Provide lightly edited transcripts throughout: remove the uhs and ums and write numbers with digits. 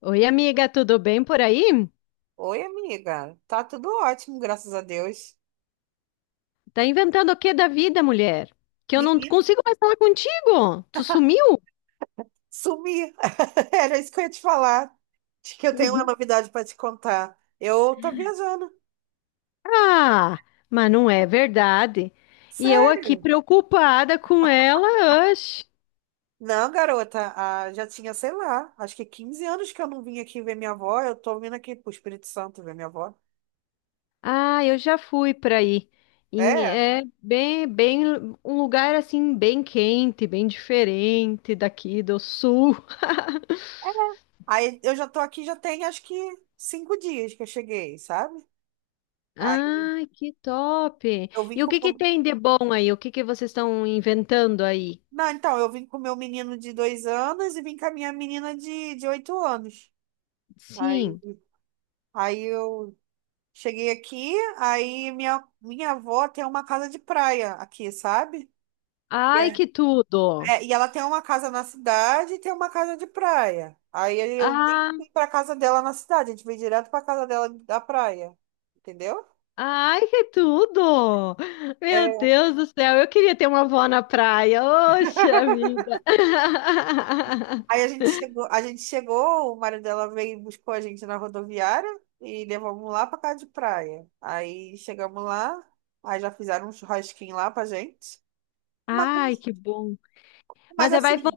Oi, amiga, tudo bem por aí? Oi, amiga. Tá tudo ótimo, graças a Deus. Tá inventando o que da vida, mulher? Que eu não Menina, consigo mais falar contigo. Tu sumiu? sumi. Era isso que eu ia te falar. Acho que eu tenho uma Uhum. novidade para te contar. Eu tô viajando. Ah, mas não é verdade. E eu aqui Sério? preocupada com ela, oxe. Não, garota. Já tinha, sei lá, acho que 15 anos que eu não vim aqui ver minha avó. Eu tô vindo aqui pro Espírito Santo ver minha avó. Ah, eu já fui para aí. É. É bem, um lugar assim bem quente, bem diferente daqui do sul. Aí eu já tô aqui, já tem acho que 5 dias que eu cheguei, sabe? Aí Ai, que top! eu vim E o que que com. tem de bom aí? O que que vocês estão inventando aí? Não, então, eu vim com meu menino de 2 anos e vim com a minha menina de 8 anos. Aí, Sim. aí, eu cheguei aqui, aí minha avó tem uma casa de praia aqui, sabe? Ai, Yeah. que tudo! É, e ela tem uma casa na cidade e tem uma casa de praia. Aí eu Ah, nem fui pra casa dela na cidade, a gente veio direto pra casa dela da praia. Entendeu? ai, que tudo! Meu Deus do céu, eu queria ter uma avó na praia. Oxa vida! Aí a gente chegou, A gente chegou, o marido dela veio e buscou a gente na rodoviária e levamos lá pra casa de praia. Aí chegamos lá, aí já fizeram um churrasquinho lá pra gente. Mas, Ai, que bom! mas Mas aí assim,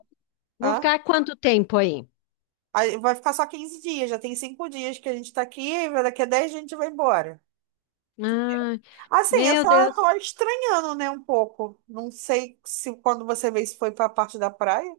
vão hã? ficar quanto tempo aí? Aí vai ficar só 15 dias, já tem cinco dias que a gente tá aqui, daqui a 10 a gente vai embora. Ah, Assim, eu meu só tô Deus! estranhando, né, um pouco. Não sei se quando você vê se foi pra parte da praia.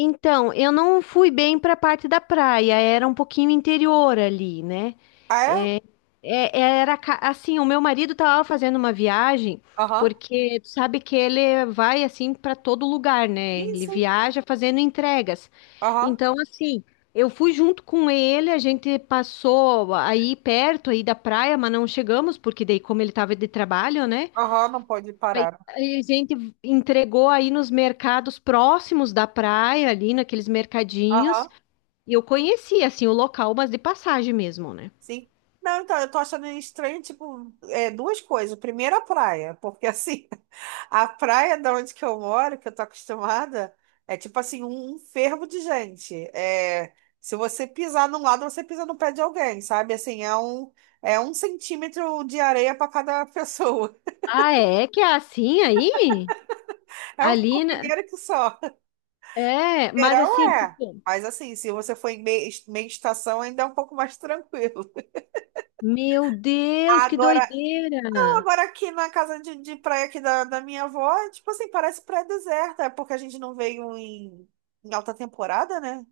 Então, eu não fui bem para a parte da praia, era um pouquinho interior ali, né? Ah, é? É, assim, o meu marido estava fazendo uma viagem, Aham. porque tu sabe que ele vai assim para todo lugar, né? Sim, Ele sim. viaja fazendo entregas. Aham. Então, assim, eu fui junto com ele, a gente passou aí perto aí da praia, mas não chegamos, porque daí como ele estava de trabalho, né? Aham, não pode Aí parar. aí a gente entregou aí nos mercados próximos da praia, ali naqueles mercadinhos. Aham. E eu conhecia assim o local, mas de passagem mesmo, né? Sim. Não, então, eu tô achando estranho, tipo, duas coisas. Primeiro, a praia, porque assim, a praia da onde que eu moro, que eu tô acostumada, é tipo assim, um fervo de gente. É, se você pisar num lado, você pisa no pé de alguém, sabe? Assim, é um centímetro de areia para cada pessoa. Ah, é que é assim aí? É um Ali, né? formigueiro que só. É, mas Verão assim, é. tipo, Mas assim, se você for em meia estação, ainda é um pouco mais tranquilo. meu Deus, que Agora, doideira! Agora, aqui na casa de, praia aqui da minha avó, é tipo assim, parece praia deserta, é porque a gente não veio em alta temporada, né?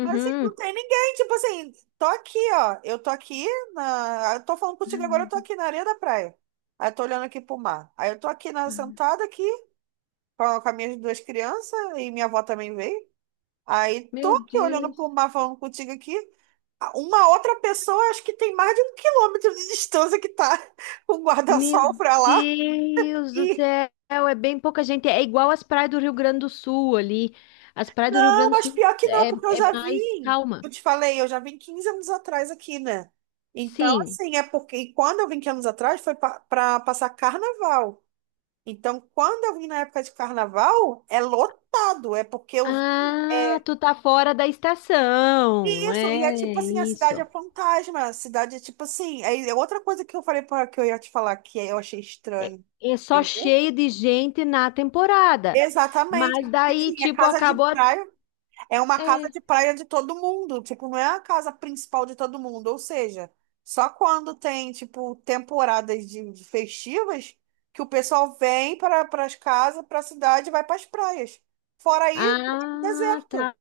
Mas assim, não tem ninguém, tipo assim, tô aqui, ó, eu tô aqui eu tô falando contigo agora, eu tô aqui na areia da praia. Aí eu tô olhando aqui pro mar. Aí eu tô aqui na Ai, sentada aqui com as minhas duas crianças e minha avó também veio. Aí tô meu aqui olhando pro Deus. mar falando contigo aqui. Ah, uma outra pessoa, acho que tem mais de 1 km de distância que tá com o Meu guarda-sol Deus, pra lá. meu Deus do E céu, é bem pouca gente. É igual as praias do Rio Grande do Sul ali. As praias do Rio Não, Grande do mas Sul pior que não, porque eu é já mais vim. calma. Eu te falei, eu já vim 15 anos atrás aqui, né? Então, Sim. assim, é porque e quando eu vim 15 anos atrás foi para passar carnaval. Então, quando eu vim na época de carnaval, é lotado, é porque eu vim. Ah, É tu tá fora da estação. isso, e é É tipo assim, a cidade é isso. fantasma, a cidade é tipo assim. É outra coisa que eu falei para que eu ia te falar que eu achei É, estranho. é só Entendeu? cheio de gente na temporada. Exatamente. Mas Porque, daí, assim, é tipo, casa de acabou. Praia. É uma casa É. de praia de todo mundo, tipo, não é a casa principal de todo mundo, ou seja, só quando tem, tipo, temporadas de festivas que o pessoal vem para as casas, para a cidade e vai para as praias. Fora isso, é Ah, deserto. tá.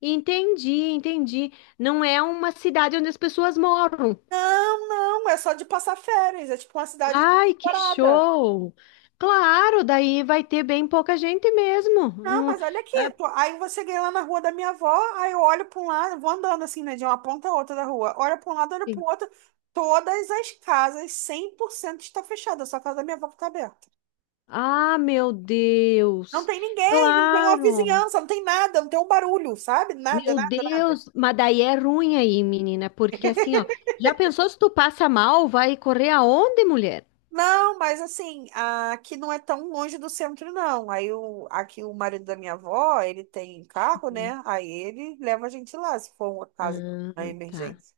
Entendi, entendi. Não é uma cidade onde as pessoas moram. Não, não, é só de passar férias, é tipo uma cidade de Ai, que temporada. show! Claro, daí vai ter bem pouca gente mesmo. Não, Não... mas olha aqui, aí você cheguei lá na rua da minha avó, aí eu olho para um lado, vou andando assim, né, de uma ponta a outra da rua, olho para um lado, olho para o outro, todas as casas, 100% está fechada, só a casa da minha avó que está aberta. Ah, meu Não Deus! tem ninguém, não tem uma Claro! vizinhança, não tem nada, não tem um barulho, sabe? Nada, Meu nada, nada. Deus, mas daí é ruim aí, menina, porque assim, ó, já pensou se tu passa mal, vai correr aonde, mulher? Não, mas assim, aqui não é tão longe do centro, não. Aí aqui o marido da minha avó, ele tem carro, Uhum. né? Aí ele leva a gente lá, se for uma casa na Ah, tá. emergência.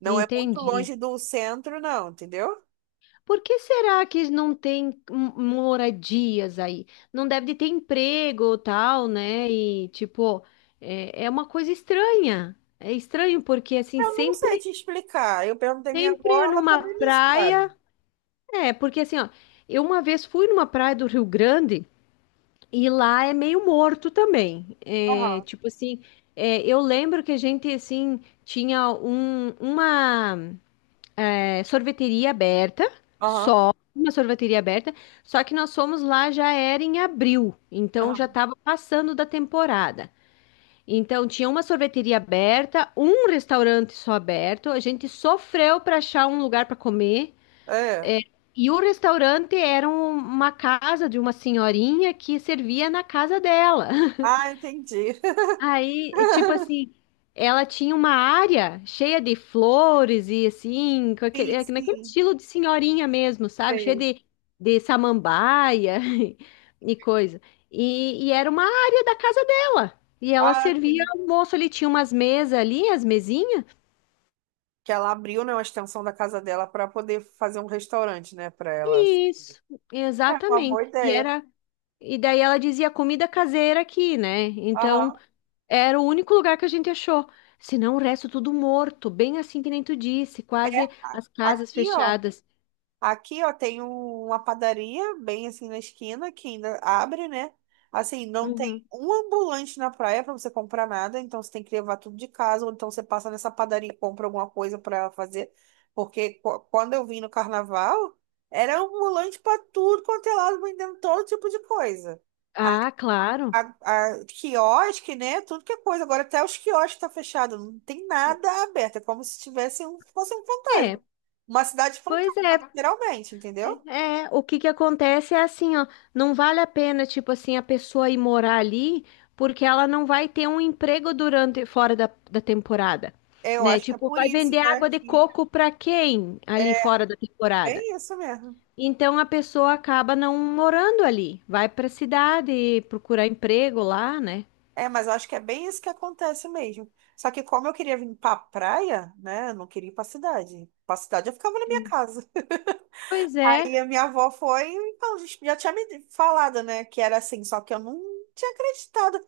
Não é muito longe Entendi. do centro, não, entendeu? Por que será que não tem moradias aí? Não deve de ter emprego ou tal, né? E, tipo, é uma coisa estranha. É estranho porque, assim, Eu não sei sempre, te explicar. Eu perguntei à minha avó, sempre ela numa também não praia. sabe. É, porque, assim, ó, eu uma vez fui numa praia do Rio Grande. E lá é meio morto também. É, Aham, tipo assim, é, eu lembro que a gente assim tinha uma sorveteria aberta, aham, só uma sorveteria aberta, só que nós fomos lá já era em abril, então já aham. estava passando da temporada. Então tinha uma sorveteria aberta, um restaurante só aberto. A gente sofreu para achar um lugar para comer. É. É, e o restaurante era uma casa de uma senhorinha que servia na casa dela. Ah, entendi. Aí, é tipo assim, ela tinha uma área cheia de flores e assim, com aquele, Sim, é, naquele sim, estilo de senhorinha mesmo, sabe? Cheia sei. De samambaia e coisa. E era uma área da casa dela. E ela Ah, servia sim. almoço ali, tinha umas mesas ali, as mesinhas. Que ela abriu, né, uma extensão da casa dela para poder fazer um restaurante, né, para ela. Isso, É uma boa exatamente. E ideia. era. E daí ela dizia comida caseira aqui, né? Então Aham. era o único lugar que a gente achou. Senão o resto tudo morto, bem assim que nem tu disse, É. quase as casas Aqui, ó. fechadas. Aqui, ó, tem uma padaria bem assim na esquina que ainda abre, né? Assim, não tem Uhum. um ambulante na praia para você comprar nada, então você tem que levar tudo de casa, ou então você passa nessa padaria e compra alguma coisa para fazer. Porque quando eu vim no carnaval, era ambulante para tudo quanto é lado, vendendo todo tipo de coisa Ah, claro. a, a quiosque, né? Tudo que é coisa. Agora até os quiosques tá fechado, não tem nada aberto. É como se fosse um É, fantasma. Uma cidade pois fantasma, é. literalmente, entendeu? É, o que que acontece é assim, ó, não vale a pena, tipo assim, a pessoa ir morar ali, porque ela não vai ter um emprego durante, fora da temporada, Eu né? acho que é Tipo, por vai isso, vender né, água de que coco pra quem ali é fora da temporada? bem isso mesmo. Então a pessoa acaba não morando ali, vai para a cidade procurar emprego lá, né? É, mas eu acho que é bem isso que acontece mesmo. Só que como eu queria vir pra praia, né, eu não queria ir pra cidade. Pra cidade eu ficava na minha casa. Pois é, Aí a minha avó foi, então, já tinha me falado, né, que era assim, só que eu não tinha acreditado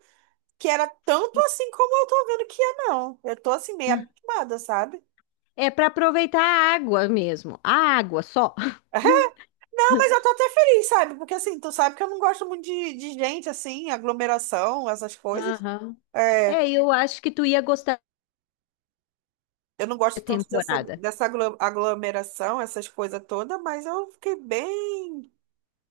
que era tanto assim como eu tô vendo que é, não. Eu tô assim, meio abismada, sabe? é para aproveitar a água mesmo, a água só. Ah, mas eu tô até feliz, sabe? Porque assim, tu sabe que eu não gosto muito de, gente, assim, aglomeração, essas coisas. Aham, É, é, eu acho que tu ia gostar eu não da gosto tanto dessa, temporada. dessa aglomeração, essas coisas todas, mas eu fiquei bem.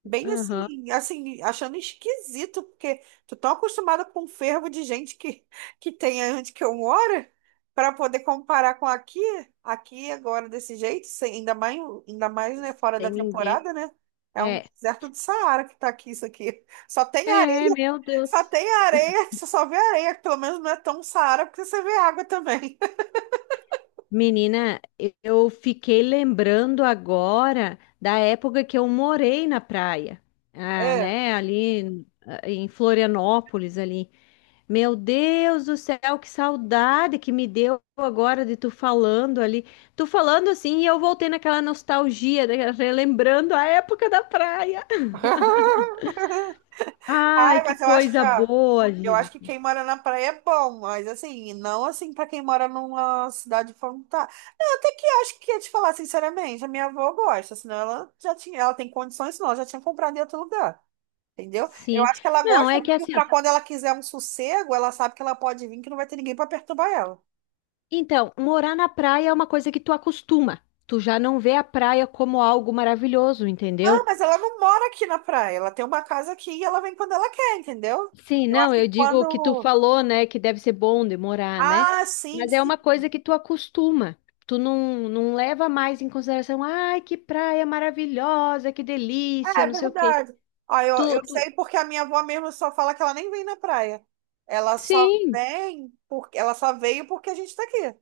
Bem Aham. assim, achando esquisito, porque tu tá acostumada com um fervo de gente que, que tem onde que eu moro, para poder comparar com aqui, aqui agora desse jeito, ainda mais, né, fora da Sem ninguém. temporada, né? É um É, deserto do Saara que tá aqui, isso aqui. É, meu Só Deus. tem areia, você só vê areia, pelo menos não é tão Saara, porque você vê água também. Menina, eu fiquei lembrando agora da época que eu morei na praia, ah, É. né, ali em em Florianópolis ali. Meu Deus do céu, que saudade que me deu agora de tu falando ali. Tu falando assim e eu voltei naquela nostalgia, né, relembrando a época da praia. Ai, Ai, que mas eu acho que, coisa ó, boa, eu acho gente. que quem mora na praia é bom, mas assim, não assim pra quem mora numa cidade fantástica. Não, até que acho que ia te falar sinceramente, a minha avó gosta, senão ela já tinha, ela tem condições, senão ela já tinha comprado em outro lugar, entendeu? Eu Sim. acho que ela Não, gosta é que mesmo assim, ó, pra quando ela quiser um sossego, ela sabe que ela pode vir, que não vai ter ninguém pra perturbar ela. então, morar na praia é uma coisa que tu acostuma. Tu já não vê a praia como algo maravilhoso, Ah, entendeu? mas ela não mora aqui na praia, ela tem uma casa aqui e ela vem quando ela quer, entendeu? Sim, Eu acho não, que eu digo que tu quando. falou, né, que deve ser bom demorar, né? Ah, sim, Mas é sim. uma coisa que tu acostuma. Tu não, Não leva mais em consideração, ai, que praia maravilhosa, que delícia, É não sei o quê. verdade. Ó, eu, Tu, eu tu... sei porque a minha avó mesmo só fala que ela nem vem na praia. Ela só Sim, vem porque ela só veio porque a gente tá aqui.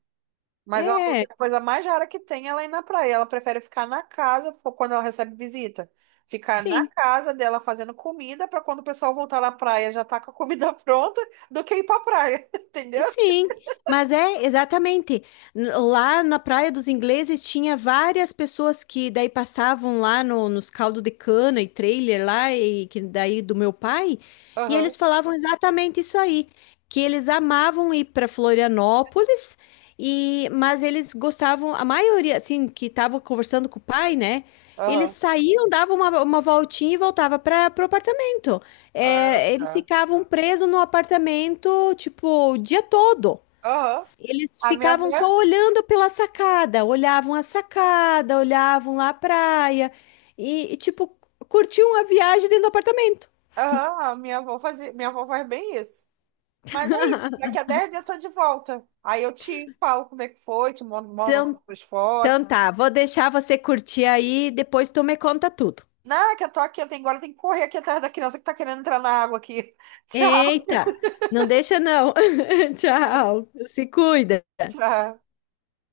Mas ela falou que é, a coisa mais rara que tem é ela ir na praia. Ela prefere ficar na casa quando ela recebe visita. Ficar na sim. casa dela fazendo comida para quando o pessoal voltar na praia já tá com a comida pronta do que ir pra praia, entendeu? Sim, mas é exatamente. Lá na Praia dos Ingleses tinha várias pessoas que daí passavam lá no, nos caldos de cana e trailer lá, e que daí do meu pai, e Aham, eles falavam exatamente isso aí, que eles amavam ir para Florianópolis, e mas eles gostavam, a maioria, assim, que estava conversando com o pai, né? Eles aham. saíam, davam uma voltinha e voltava para o apartamento. Ah, É, eles tá. ficavam presos no apartamento, tipo, o dia todo. Aham. Eles A minha avó, ficavam é só assim. olhando pela sacada, olhavam a sacada, olhavam lá a praia e, tipo, curtiam a viagem dentro do apartamento. Aham, a minha avó fazia, minha avó faz bem isso. Mas aí, daqui a 10 dias eu tô de volta. Aí eu te falo como é que foi, te mando Então, as fotos. então tá, vou deixar você curtir aí, depois tu me conta tudo. Não, é que eu tô aqui, agora eu tenho que correr aqui atrás da criança que tá querendo entrar na água aqui. Tchau, Eita, não deixa não. Tchau, se cuida. tchau.